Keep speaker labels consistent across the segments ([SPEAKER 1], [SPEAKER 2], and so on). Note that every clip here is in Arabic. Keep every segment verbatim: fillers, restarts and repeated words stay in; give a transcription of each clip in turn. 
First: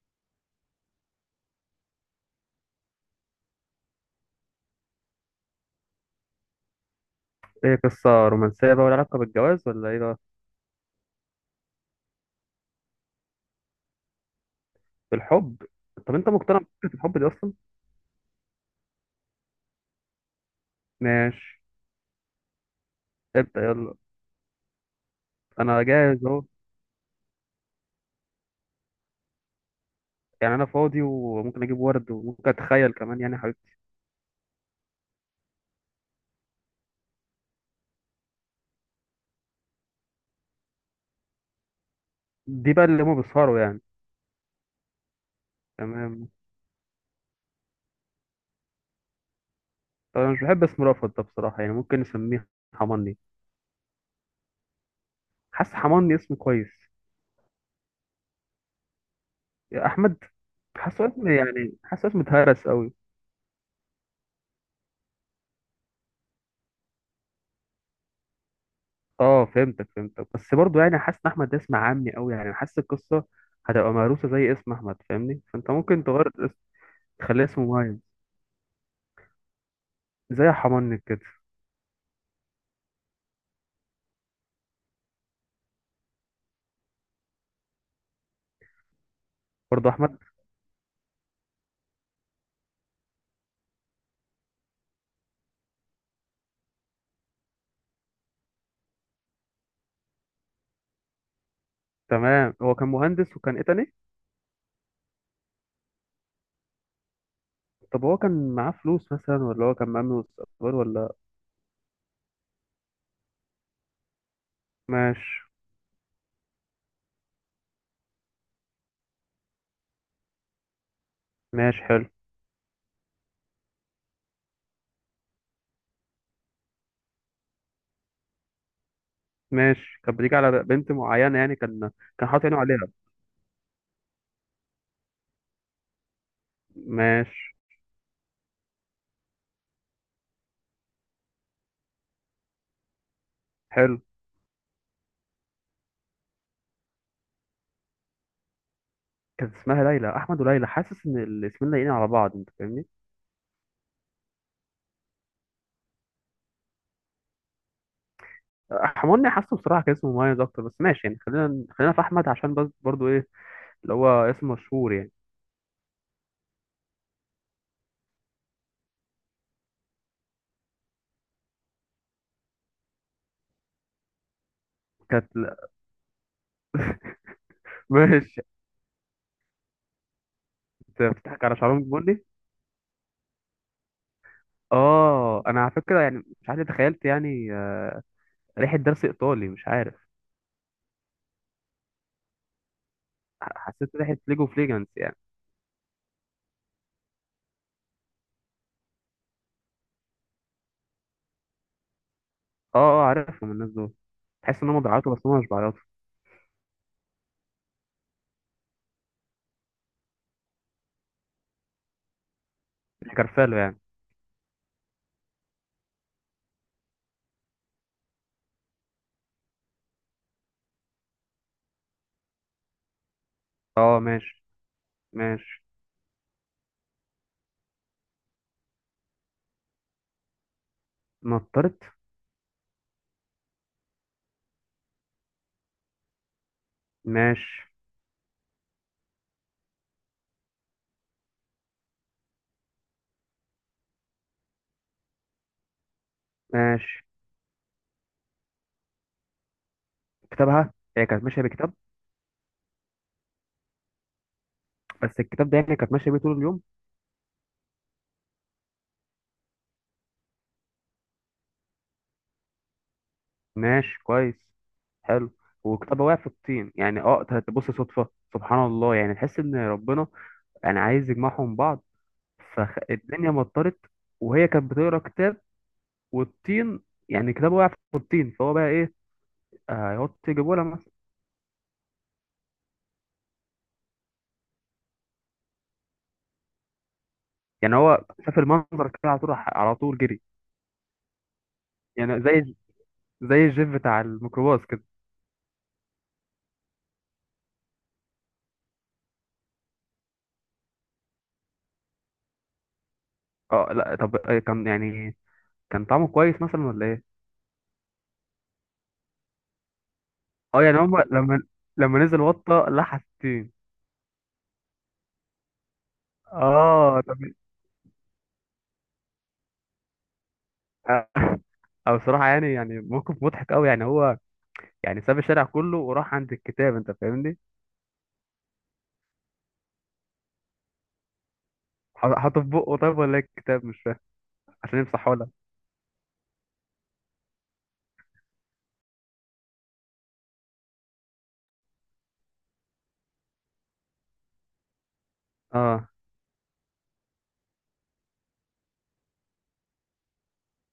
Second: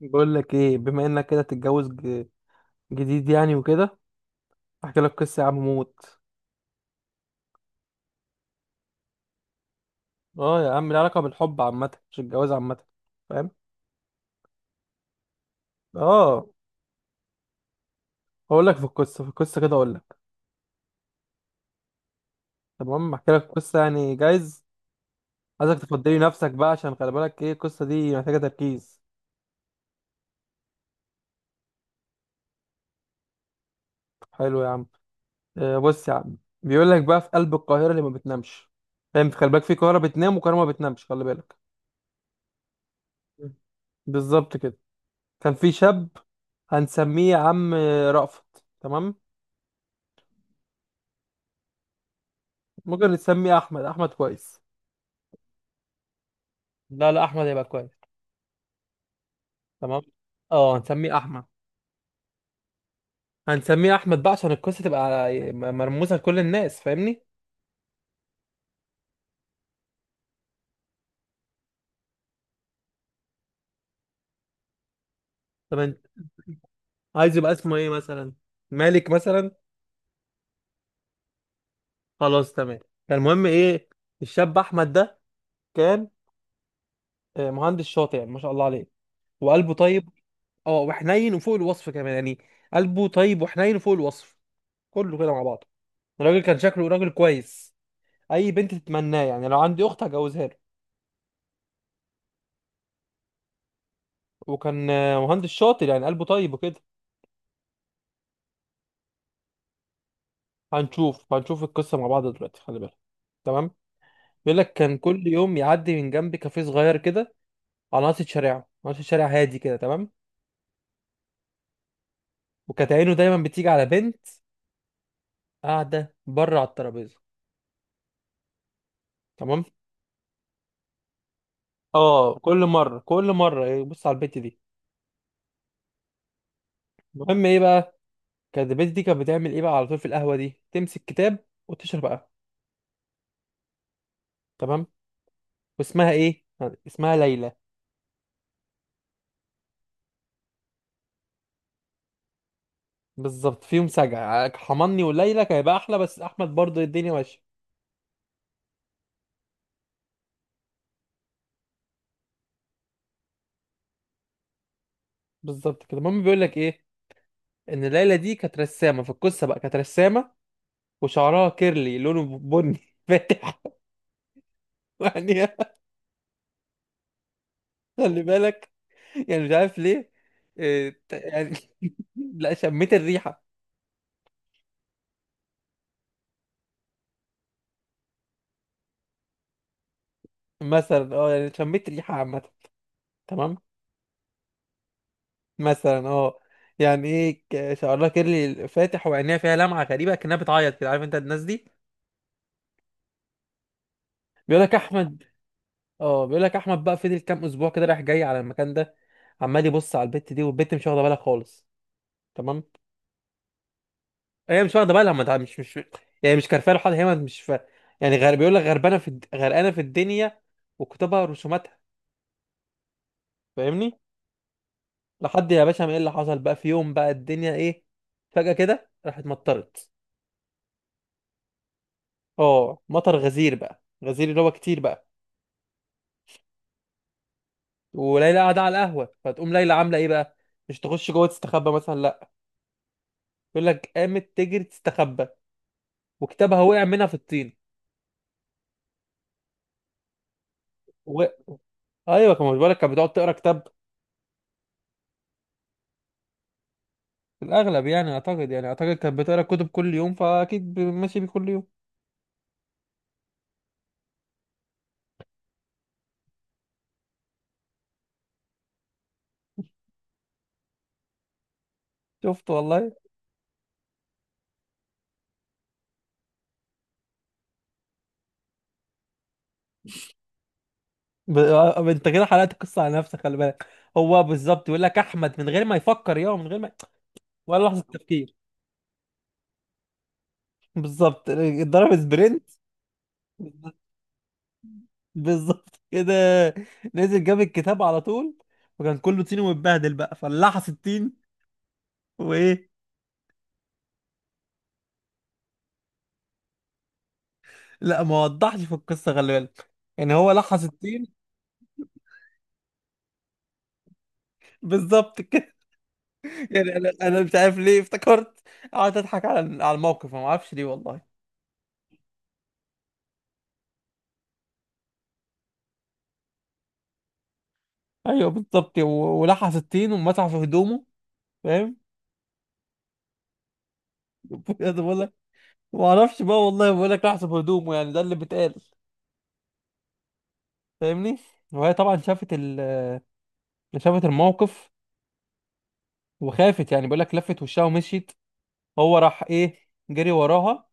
[SPEAKER 1] بقول لك ايه، بما انك كده تتجوز ج- جديد يعني وكده. احكي لك قصه يا عم موت.
[SPEAKER 2] ايه قصة رومانسية بقى، ولا علاقة بالجواز، ولا ايه بقى؟
[SPEAKER 1] اه يا عم، لها علاقه بالحب عامه، مش الجواز عامه، فاهم؟
[SPEAKER 2] بالحب. طب انت
[SPEAKER 1] اه،
[SPEAKER 2] مقتنع بفكرة الحب دي اصلا؟
[SPEAKER 1] هقول لك في القصه في القصه كده اقول لك.
[SPEAKER 2] ماشي.
[SPEAKER 1] تمام، احكي لك
[SPEAKER 2] ابدأ
[SPEAKER 1] قصه
[SPEAKER 2] يلا.
[SPEAKER 1] يعني جايز. عايزك
[SPEAKER 2] انا
[SPEAKER 1] تفضلي
[SPEAKER 2] جاهز اهو.
[SPEAKER 1] نفسك بقى، عشان خلي بالك ايه؟ القصه دي محتاجه تركيز.
[SPEAKER 2] يعني انا فاضي وممكن اجيب ورد وممكن اتخيل كمان يعني حاجات.
[SPEAKER 1] حلو يا عم. آه بص يا عم. بيقول لك بقى، في قلب القاهره اللي ما بتنامش. فاهم؟ خلي بالك، في قاهره بتنام وقاهره ما بتنامش، خلي بالك.
[SPEAKER 2] دي بقى اللي هما
[SPEAKER 1] مم.
[SPEAKER 2] بيسهروا يعني.
[SPEAKER 1] بالظبط كده. كان في شاب.
[SPEAKER 2] تمام.
[SPEAKER 1] هنسميه يا عم رأفت، تمام؟
[SPEAKER 2] طب انا مش بحب اسم رأفت ده بصراحة، يعني ممكن نسميه
[SPEAKER 1] ممكن
[SPEAKER 2] حماني.
[SPEAKER 1] نسميه احمد، احمد كويس.
[SPEAKER 2] حاسس حماني اسم كويس.
[SPEAKER 1] لا، لا، احمد هيبقى كويس.
[SPEAKER 2] يا
[SPEAKER 1] تمام.
[SPEAKER 2] احمد.
[SPEAKER 1] اه،
[SPEAKER 2] حاسه
[SPEAKER 1] هنسميه
[SPEAKER 2] اسم
[SPEAKER 1] احمد.
[SPEAKER 2] يعني حاسه اسم اتهرس قوي.
[SPEAKER 1] هنسميه احمد بقى عشان القصه تبقى مرموزه لكل الناس، فاهمني؟
[SPEAKER 2] اه فهمتك فهمتك، بس برضه يعني حاسس ان احمد ده اسم عامي قوي، يعني حاسس القصة هتبقى مهروسة زي اسم احمد، فاهمني؟ فانت
[SPEAKER 1] طب انت
[SPEAKER 2] ممكن تغير.
[SPEAKER 1] عايز
[SPEAKER 2] خليه
[SPEAKER 1] يبقى
[SPEAKER 2] اسمه
[SPEAKER 1] اسمه ايه
[SPEAKER 2] مايلز.
[SPEAKER 1] مثلا؟ مالك مثلا.
[SPEAKER 2] زي حمانك كده.
[SPEAKER 1] خلاص تمام. فالمهم ايه؟ الشاب احمد ده كان، آه، مهندس شاطر يعني، ما شاء الله عليه. وقلبه
[SPEAKER 2] برضه
[SPEAKER 1] طيب.
[SPEAKER 2] احمد.
[SPEAKER 1] اه، وحنين وفوق الوصف كمان يعني. قلبه طيب وحنين وفوق الوصف. كله كده مع بعضه. الراجل كان شكله راجل كويس. اي بنت تتمناه يعني، لو عندي اخت هجوزها له.
[SPEAKER 2] تمام، هو كان مهندس وكان ايه تاني؟
[SPEAKER 1] وكان آه، مهندس شاطر يعني، قلبه طيب وكده.
[SPEAKER 2] طب هو كان معاه فلوس مثلا، ولا هو كان مأمن مستقبل ولا؟
[SPEAKER 1] هنشوف هنشوف القصة مع بعض دلوقتي، خلي بالك. تمام. بيقول لك كان كل
[SPEAKER 2] ماشي.
[SPEAKER 1] يوم يعدي من جنب كافيه صغير كده، على ناصية شارعه ناصية شارع هادي كده، تمام.
[SPEAKER 2] ماشي حلو.
[SPEAKER 1] وكانت عينه دايما بتيجي على بنت قاعدة بره على الترابيزة، تمام.
[SPEAKER 2] ماشي، كان بيجي على بنت معينة يعني، كان كان
[SPEAKER 1] اه،
[SPEAKER 2] حاطط عينه
[SPEAKER 1] كل
[SPEAKER 2] عليها.
[SPEAKER 1] مرة كل مرة يبص على البنت دي. المهم
[SPEAKER 2] ماشي
[SPEAKER 1] ايه بقى؟ كانت البنت دي كانت بتعمل ايه بقى؟ على طول في القهوة دي تمسك كتاب وتشرب قهوة،
[SPEAKER 2] حلو.
[SPEAKER 1] تمام. واسمها ايه؟ اسمها ليلى.
[SPEAKER 2] كانت اسمها ليلى، احمد وليلى، حاسس ان الاسمين لايقين على بعض، انت فاهمني؟
[SPEAKER 1] بالظبط، فيهم سجع، آه، حماني وليلى كان هيبقى احلى، بس احمد برضه الدنيا ماشيه.
[SPEAKER 2] حماني، حاسه بصراحه كان اسمه مميز اكتر، بس ماشي يعني، خلينا خلينا في احمد عشان بس برضو ايه، اللي هو اسم مشهور يعني.
[SPEAKER 1] بالظبط كده، المهم بيقول لك ايه؟ ان ليلى دي كانت رسامه في القصه بقى، كانت رسامه. وشعرها كيرلي لونه بني فاتح
[SPEAKER 2] كانت
[SPEAKER 1] يعني.
[SPEAKER 2] لا،
[SPEAKER 1] خلي
[SPEAKER 2] ماشي.
[SPEAKER 1] بالك. يعني مش عارف ليه. إيه،
[SPEAKER 2] انت
[SPEAKER 1] ت-
[SPEAKER 2] بتضحك
[SPEAKER 1] يعني.
[SPEAKER 2] على شعرهم بني؟
[SPEAKER 1] لا، شميت الريحه.
[SPEAKER 2] اه انا على فكره يعني مش عارف ليه تخيلت يعني آه، ريحه درس ايطالي، مش عارف.
[SPEAKER 1] مثلا اه يعني شميت ريحه عامه،
[SPEAKER 2] ح-
[SPEAKER 1] تمام.
[SPEAKER 2] حسيت ريحه ليجو فليجانس يعني.
[SPEAKER 1] مثلا اه يعني ايه، ك- شعرها كيرلي فاتح وعينيها فيها لمعه غريبه كانها بتعيط كده، عارف انت الناس دي؟
[SPEAKER 2] اه اه عارفهم الناس دول.
[SPEAKER 1] بيقول
[SPEAKER 2] تحس ان
[SPEAKER 1] لك
[SPEAKER 2] هم بيعيطوا بس
[SPEAKER 1] احمد،
[SPEAKER 2] هم مش بيعيطوا.
[SPEAKER 1] اه بيقول لك احمد بقى، فضل كام اسبوع كده رايح جاي على المكان ده، عمال يبص على البت دي، والبت مش واخده بالها خالص، تمام.
[SPEAKER 2] مش كرفالو يعني.
[SPEAKER 1] هي مش واخده بالها، ما تع- مش مش يعني مش كارفه له حاجه، هي مش ف... يعني غير بيقول لك، غربانه في الد- غرقانه في الدنيا وكتبها رسوماتها،
[SPEAKER 2] اه
[SPEAKER 1] فاهمني؟
[SPEAKER 2] ماشي.
[SPEAKER 1] لحد
[SPEAKER 2] ماشي.
[SPEAKER 1] يا باشا ما، ايه اللي حصل بقى؟ في يوم بقى الدنيا ايه، فجاه كده راحت مطرت.
[SPEAKER 2] نطرت.
[SPEAKER 1] اه، مطر غزير بقى غزير، اللي هو كتير بقى.
[SPEAKER 2] ماشي.
[SPEAKER 1] وليلى قاعده على القهوه، فتقوم ليلى عامله ايه بقى؟ مش تخش جوه تستخبى مثلا، لا. يقول لك قامت تجري تستخبى، وكتابها وقع
[SPEAKER 2] ماشي.
[SPEAKER 1] منها في الطين،
[SPEAKER 2] كتابها، هي
[SPEAKER 1] و...
[SPEAKER 2] كانت ماشيه بكتاب؟
[SPEAKER 1] ايوه، كان مش بالك، كانت بتقعد تقرا كتاب.
[SPEAKER 2] بس الكتاب ده يعني كانت ماشيه بيه طول اليوم؟
[SPEAKER 1] في الاغلب يعني، اعتقد يعني اعتقد كانت بتقرا كتب كل يوم، فاكيد ب- ماشي بيه كل يوم.
[SPEAKER 2] ماشي كويس. حلو. وكتابها وقع في الطين يعني، اه تبص صدفه. سبحان الله، يعني تحس ان ربنا يعني عايز يجمعهم بعض.
[SPEAKER 1] شفت والله.
[SPEAKER 2] فالدنيا مطرت وهي كانت بتقرا كتاب، والطين، يعني كتابه وقع في الطين، فهو بقى ايه، آه، يقعد يجيبه لها مثلا؟
[SPEAKER 1] ب... آه، انت كده حلقت القصه على نفسك، خلي بالك. هو بالظبط، يقول لك احمد من غير ما يفكر، يا من غير ما، ولا
[SPEAKER 2] يعني
[SPEAKER 1] لحظه
[SPEAKER 2] هو
[SPEAKER 1] تفكير.
[SPEAKER 2] شاف المنظر كده، على طول راح على طول جري.
[SPEAKER 1] بالظبط. ضرب
[SPEAKER 2] يعني
[SPEAKER 1] سبرنت.
[SPEAKER 2] زي زي الجيف بتاع الميكروباص كده.
[SPEAKER 1] بالظبط كده. نزل جاب الكتاب على طول، وكان كله طين ومتبهدل بقى، فلحس الطين وايه.
[SPEAKER 2] اه لا طب، آه، كان يعني كان طعمه كويس مثلا ولا ايه؟
[SPEAKER 1] لا، ما وضحش في القصه، خلي بالك. يعني هو
[SPEAKER 2] اه
[SPEAKER 1] لحس
[SPEAKER 2] يعني هم
[SPEAKER 1] الطين.
[SPEAKER 2] لما، لما نزل وطة لحس الطين.
[SPEAKER 1] بالظبط كده. يعني، انا
[SPEAKER 2] اه طب.
[SPEAKER 1] انا مش عارف ليه افتكرت، قعدت اضحك على على الموقف، ما اعرفش ليه والله.
[SPEAKER 2] آه، او بصراحة يعني، يعني موقف مضحك قوي، يعني هو يعني ساب الشارع كله وراح عند الكتاب، انت فاهمني؟
[SPEAKER 1] ايوه بالظبط، و- ولحس الطين ومسح في هدومه، فاهم؟
[SPEAKER 2] ح- حاطه في بقه طيب، ولا إيه الكتاب، مش فاهم؟ عشان
[SPEAKER 1] بجد بقول لك،
[SPEAKER 2] يمسحه لها؟
[SPEAKER 1] ما اعرفش بقى والله، بقول لك لحس في هدومه، يعني ده اللي بيتقال، فاهمني. وهي طبعا شافت ال... شافت الموقف
[SPEAKER 2] اه
[SPEAKER 1] وخافت. يعني بقول لك لفت وشها ومشيت. هو راح ايه، جري وراها،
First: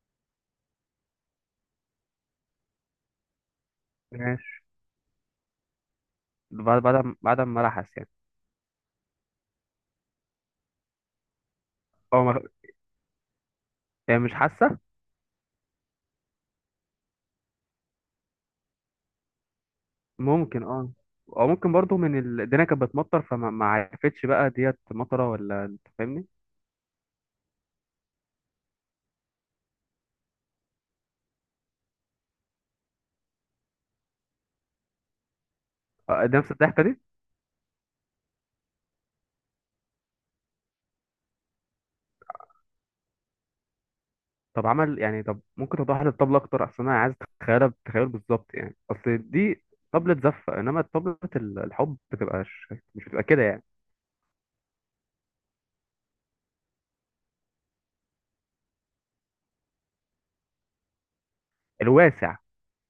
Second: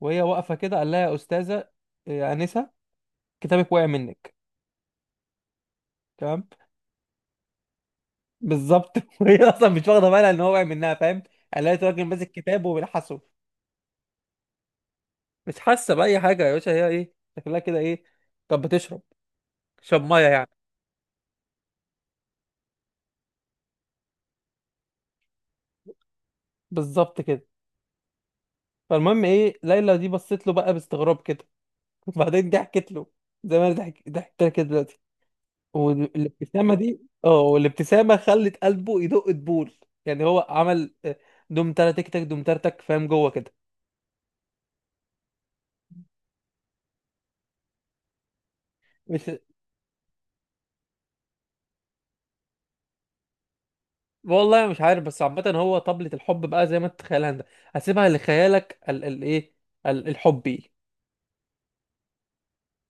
[SPEAKER 1] وهي واقفه كده، قال لها: يا استاذه، يا انسه، كتابك وقع منك،
[SPEAKER 2] ماشي.
[SPEAKER 1] تمام.
[SPEAKER 2] بعد بعد بعد ما لحس يعني؟
[SPEAKER 1] بالظبط وهي اصلا مش واخده بالها ان هو واقع منها، فاهم؟ قالت: راجل
[SPEAKER 2] اه
[SPEAKER 1] ماسك
[SPEAKER 2] ما-
[SPEAKER 1] كتاب وبيلحسه.
[SPEAKER 2] هي مش حاسه.
[SPEAKER 1] مش حاسه باي حاجه يا باشا، هي ايه؟ شكلها كده ايه؟ كانت بتشرب، شرب ميه يعني.
[SPEAKER 2] ممكن اه، او ممكن برضو من ال... الدنيا كانت بتمطر، فما ما عرفتش بقى ديت مطره ولا، انت فاهمني؟
[SPEAKER 1] بالظبط كده. فالمهم ايه، ليلى دي بصت له بقى باستغراب كده وبعدين ضحكت له، زي ما انا ضحك- ضحكت لك كده دلوقتي.
[SPEAKER 2] اه ده نفس
[SPEAKER 1] والابتسامه
[SPEAKER 2] الضحكه دي.
[SPEAKER 1] دي، اه، والابتسامه خلت قلبه يدق دبول. يعني هو عمل، آه، دم ترتك تك دم ترتك، فاهم جوه كده؟
[SPEAKER 2] طب عمل يعني، طب ممكن توضح لي الطبله اكتر، اصل انا عايز اتخيلها، بتخيل بالظبط يعني، اصل
[SPEAKER 1] مش...
[SPEAKER 2] دي طبله زفه، انما طبله ال- الحب بتبقى ش... مش بتبقى كده يعني؟
[SPEAKER 1] والله مش عارف، بس عامة هو طبلة الحب بقى زي ما انت تتخيلها انت، هسيبها لخيالك ال ال ايه، ال الحبي.
[SPEAKER 2] الواسع.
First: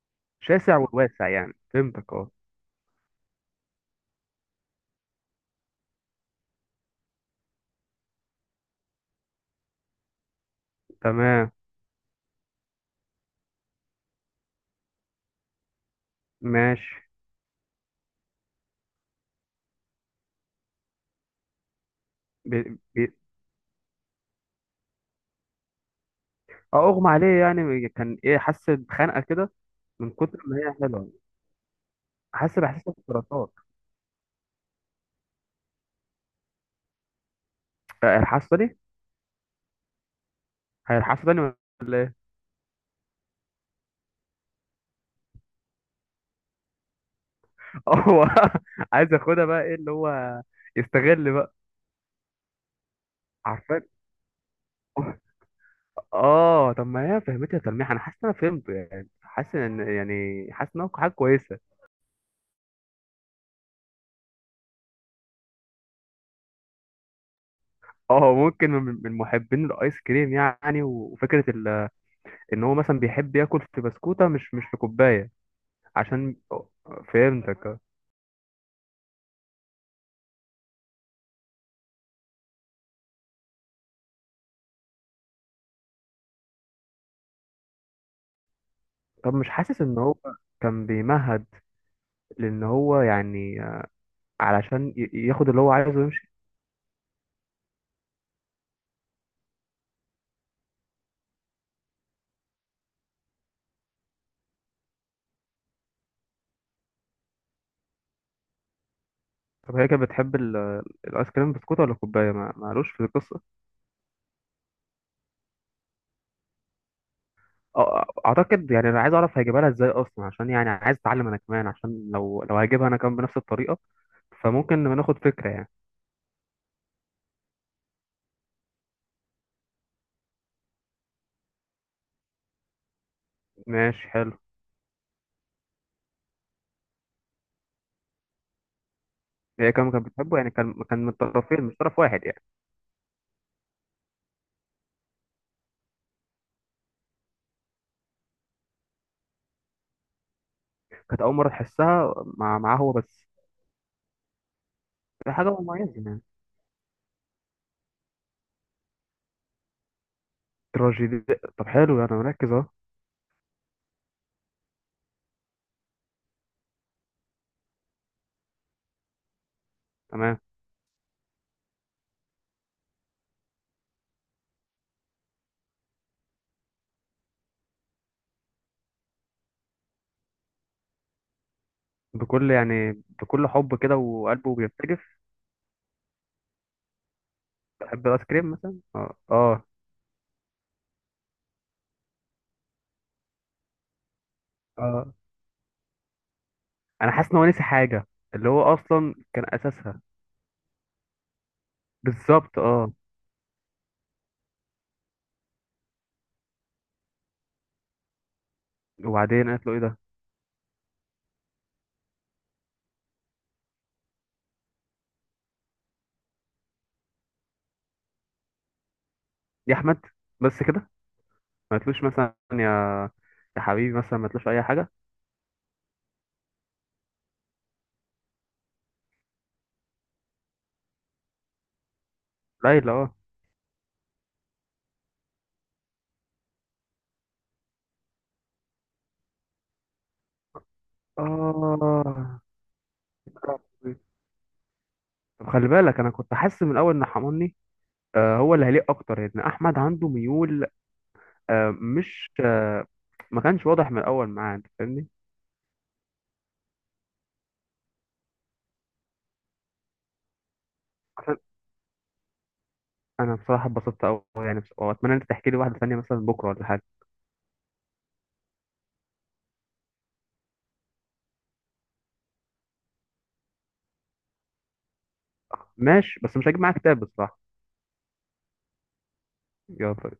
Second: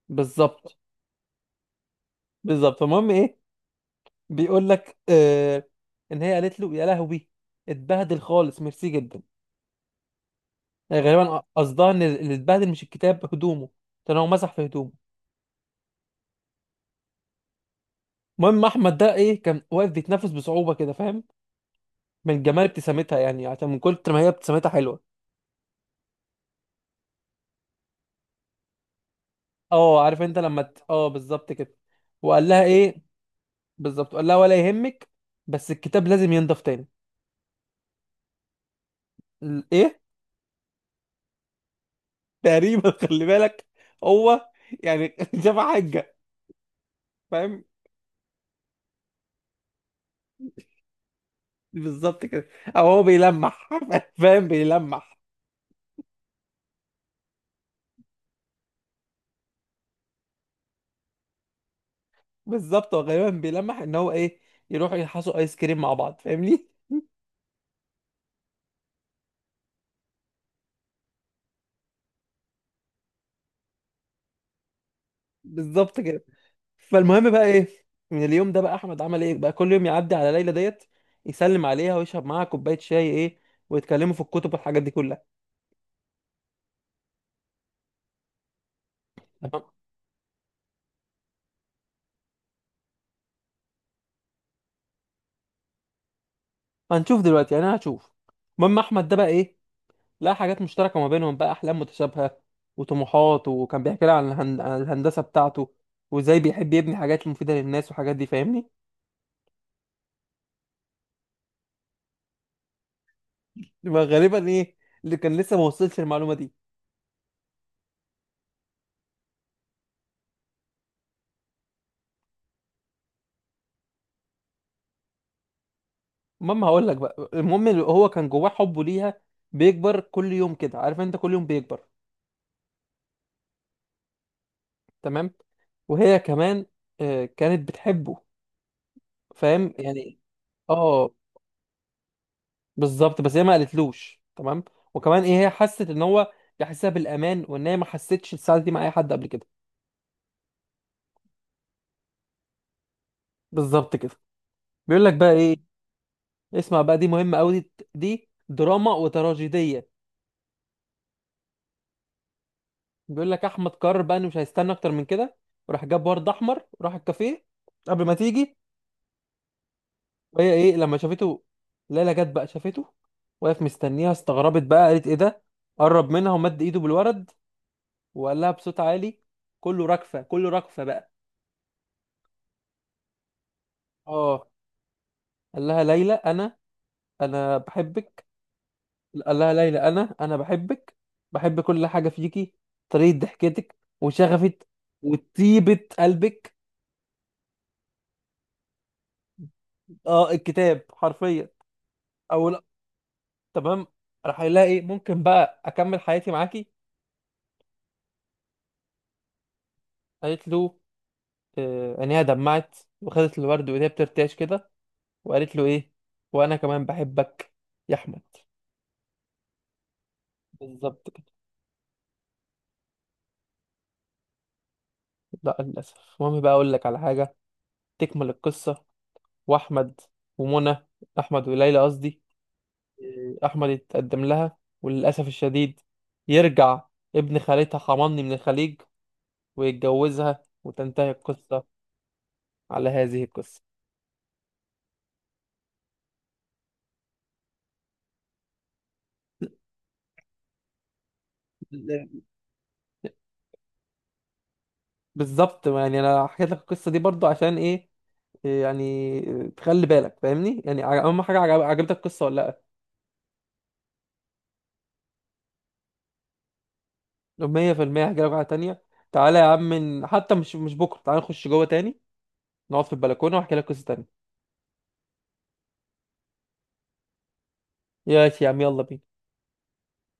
[SPEAKER 1] بالظبط.
[SPEAKER 2] شاسع والواسع يعني، فهمتك اه.
[SPEAKER 1] بالظبط، فالمهم ايه؟ بيقول لك آه ان هي قالت له: يا لهوي، اتبهدل خالص، ميرسي جدا. يعني غالبا
[SPEAKER 2] تمام.
[SPEAKER 1] قصدها ان اللي اتبهدل مش الكتاب، هدومه، كان هو مسح في هدومه.
[SPEAKER 2] ماشي.
[SPEAKER 1] المهم احمد ده ايه، كان واقف بيتنفس بصعوبة كده، فاهم؟ من جمال
[SPEAKER 2] بي... بي...
[SPEAKER 1] ابتسامتها يعني، عشان من كتر ما هي ابتسامتها حلوة.
[SPEAKER 2] اه اغمى عليه يعني، كان ايه، حس بخنقه كده.
[SPEAKER 1] اه،
[SPEAKER 2] من
[SPEAKER 1] عارف انت
[SPEAKER 2] كتر ما
[SPEAKER 1] لما
[SPEAKER 2] هي
[SPEAKER 1] ت- اه
[SPEAKER 2] حلوه.
[SPEAKER 1] بالظبط كده. وقال
[SPEAKER 2] حس
[SPEAKER 1] لها
[SPEAKER 2] باحساس
[SPEAKER 1] ايه؟
[SPEAKER 2] السرطان.
[SPEAKER 1] بالظبط، لا ولا يهمك، بس الكتاب لازم ينضف تاني.
[SPEAKER 2] هيلحسوا تاني.
[SPEAKER 1] ال- ايه؟
[SPEAKER 2] هيلحسوا تاني ولا ايه؟
[SPEAKER 1] تقريبا خلي بالك. هو، يعني شاف حاجه، فاهم؟
[SPEAKER 2] هو عايز ياخدها بقى، ايه اللي هو يستغل بقى؟
[SPEAKER 1] بالظبط كده. او هو بيلمح،
[SPEAKER 2] عارفين.
[SPEAKER 1] فاهم؟ بيلمح.
[SPEAKER 2] اه طب ما هي فهمتها تلميح، انا حاسس ان انا فهمته يعني، حاسس ان يعني حاسس ان هو حاجه كويسه.
[SPEAKER 1] بالظبط، هو غالبا بيلمح ان هو ايه، يروحوا يحصوا ايس كريم مع بعض، فاهمني؟
[SPEAKER 2] اه ممكن من من محبين الايس كريم يعني، وفكره ال- ان هو مثلا بيحب ياكل في بسكوته، مش مش في كوبايه
[SPEAKER 1] بالظبط كده.
[SPEAKER 2] عشان.
[SPEAKER 1] فالمهم بقى
[SPEAKER 2] فهمتك
[SPEAKER 1] ايه؟
[SPEAKER 2] اه.
[SPEAKER 1] من اليوم ده بقى احمد عمل ايه بقى، كل يوم يعدي على ليلى ديت، يسلم عليها ويشرب معاها كوبايه شاي ايه، ويتكلموا في الكتب والحاجات دي كلها،
[SPEAKER 2] طب مش
[SPEAKER 1] تمام.
[SPEAKER 2] حاسس ان هو كان بيمهد، لان هو يعني علشان ي- ياخد اللي هو عايزه ويمشي؟
[SPEAKER 1] هنشوف دلوقتي، يعني انا هشوف. المهم احمد ده بقى ايه، لا حاجات مشتركة ما بينهم بقى، أحلام متشابهة وطموحات، وكان بيحكي لي عن الهن- عن الهندسة بتاعته، وإزاي بيحب يبني حاجات مفيدة للناس والحاجات دي، فاهمني؟
[SPEAKER 2] طب هي كانت بتحب ال- الايس كريم بسكوت ولا كوبايه، ما معلوش في القصه؟
[SPEAKER 1] ما غالبا إيه، اللي كان لسه ما وصلش المعلومة دي.
[SPEAKER 2] أه، اعتقد يعني انا عايز اعرف هيجيبها لها ازاي اصلا، عشان يعني عايز اتعلم انا كمان، عشان لو لو هجيبها انا كمان بنفس الطريقه، فممكن ناخد فكره يعني.
[SPEAKER 1] المهم هقول لك بقى، المهم اللي هو كان جواه حبه ليها بيكبر كل يوم، كده عارف أنت، كل يوم بيكبر،
[SPEAKER 2] ماشي حلو.
[SPEAKER 1] تمام؟ وهي كمان، آه، كانت بتحبه،
[SPEAKER 2] هي
[SPEAKER 1] فاهم
[SPEAKER 2] كمان كانت
[SPEAKER 1] يعني؟
[SPEAKER 2] بتحبه يعني، كان كان من
[SPEAKER 1] اه
[SPEAKER 2] طرفين مش طرف واحد يعني.
[SPEAKER 1] بالظبط، بس هي ما قالتلوش، تمام. وكمان ايه، هي حست ان هو بيحسها بالامان، وان هي ما حستش السعاده دي مع اي حد قبل كده.
[SPEAKER 2] كانت اول مره تحسها مع معاه هو بس.
[SPEAKER 1] بالظبط كده. بيقول لك بقى
[SPEAKER 2] دي حاجه
[SPEAKER 1] ايه،
[SPEAKER 2] مميزه يعني.
[SPEAKER 1] اسمع بقى، دي مهمة قوي، دي دي دراما وتراجيدية.
[SPEAKER 2] تراجيدي. طب حلو يعني، مركز اهو.
[SPEAKER 1] بيقول لك احمد قرر بقى انه مش هيستنى اكتر من كده، وراح جاب ورد احمر، وراح الكافيه قبل ما تيجي.
[SPEAKER 2] تمام.
[SPEAKER 1] وهي ايه لما شافته؟ ليلى جت بقى، شافته واقف مستنيها، استغربت بقى، قالت: ايه ده؟ قرب منها ومد ايده بالورد، وقال لها بصوت عالي، كله رجفة، كله رجفة بقى.
[SPEAKER 2] بكل يعني بكل حب كده،
[SPEAKER 1] اه،
[SPEAKER 2] وقلبه بيرتجف.
[SPEAKER 1] قال لها: ليلى، انا انا
[SPEAKER 2] بحب الايس
[SPEAKER 1] بحبك.
[SPEAKER 2] كريم مثلا، اه
[SPEAKER 1] قال لها:
[SPEAKER 2] اه.
[SPEAKER 1] ليلى، انا انا بحبك، بحب كل حاجه فيكي، طريقه ضحكتك وشغفك
[SPEAKER 2] اه
[SPEAKER 1] وطيبه قلبك.
[SPEAKER 2] انا حاسس ان هو نسي حاجه، اللي هو اصلا كان اساسها.
[SPEAKER 1] اه، الكتاب حرفيا. او
[SPEAKER 2] بالظبط
[SPEAKER 1] لا،
[SPEAKER 2] اه.
[SPEAKER 1] تمام. راح يلاقي ايه، ممكن بقى اكمل حياتي معاكي؟
[SPEAKER 2] وبعدين قالت له ايه ده؟
[SPEAKER 1] قالت له، آه، عينيها دمعت وخدت الورد وهي بترتعش كده، وقالت له ايه، وانا كمان بحبك يا احمد.
[SPEAKER 2] يا احمد، بس كده؟
[SPEAKER 1] بالظبط كده.
[SPEAKER 2] ما قالتلوش مثلا يا، يا حبيبي مثلا، ما قالتلوش اي حاجه؟
[SPEAKER 1] لا للاسف. المهم بقى اقول لك على حاجه، تكمل القصه، واحمد، ومنى، احمد وليلى قصدي،
[SPEAKER 2] ليلى اه.
[SPEAKER 1] احمد يتقدم لها، وللاسف الشديد يرجع ابن خالتها حماني من الخليج ويتجوزها، وتنتهي القصه
[SPEAKER 2] اه
[SPEAKER 1] على هذه القصه.
[SPEAKER 2] طب، خلي بالك انا كنت حاسس من الاول ان حماني، آه هو اللي هيليق اكتر، ان احمد عنده ميول، آه مش آه، ما كانش واضح من الاول معاه، انت فاهمني؟
[SPEAKER 1] بالظبط، يعني انا حكيت لك القصه دي برضو عشان ايه؟ إيه يعني، تخلي بالك، فاهمني؟ يعني، ع- اهم
[SPEAKER 2] عشان
[SPEAKER 1] حاجه، عجب- عجبتك القصه ولا؟
[SPEAKER 2] انا بصراحه اتبسطت قوي يعني، بص- واتمنى انت تحكي لي واحده ثانيه مثلا بكره ولا حاجه.
[SPEAKER 1] لا، مية بالمية هحكي لك واحده تانية. تعالى يا عم، ن- حتى مش مش بكره، تعالى نخش جوه تاني، نقعد في البلكونه واحكي لك قصه تانية.
[SPEAKER 2] ماشي، بس مش هجيب معاك كتاب بصراحه.
[SPEAKER 1] يا عم يلا بينا.
[SPEAKER 2] يلا.